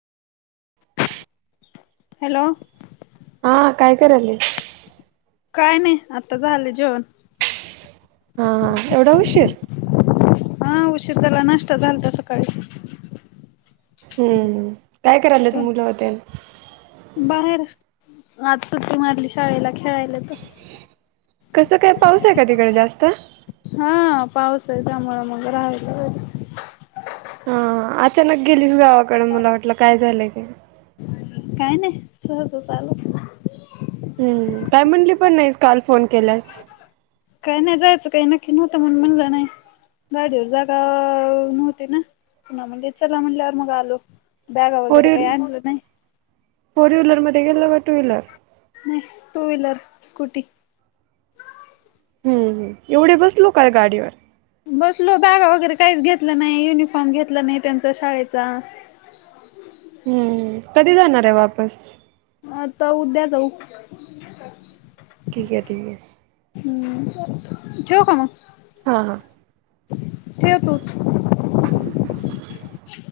hello हा काय करायलय काय नय आता झाले जेवण हा हा एवढा उशीर हा उशीर झाला नाष्ट झालत सकाळी हम्म काय करायलात तू मुलं तेन बाहेर आज सुट्टी मारली शाळेला खेळायला तर कसं काय पाऊस आहे का तिकडे जास्त हा पाऊस य त्या मुरा मग राहायला ह अचानक गेलीस गावाकडे मला वाटलं काय झालंय का काय नाही सहज चालू हम्म काय म्हणली पण नाहीस काल फोन केल्यास काही नाही जायचं काही नक्की नव्हतं म्हण म्हणलं नाही गाडीवर जागा नव्हती ना पु म्हणटले चला म्हणल्यावर मग आलो बॅगा फोर वगैरे काही व्हील आणलं नाही फोर व्हीलर म गेला व टू व्हीलर नाही टू व्हीलर स्कूटी हम्मम एवढे बसलो काय गाडीवर बसलो बॅग वगैरे काहीच घेतलं नाही युनिफॉर्म घेतला नाही त्यांचा शाळेचा हम्म कधी जाणार आहे वापस आता उद्या जाऊ ठीक आहे ठीक आहे हम्म जो काम हा हां ठे तोच [inaudible]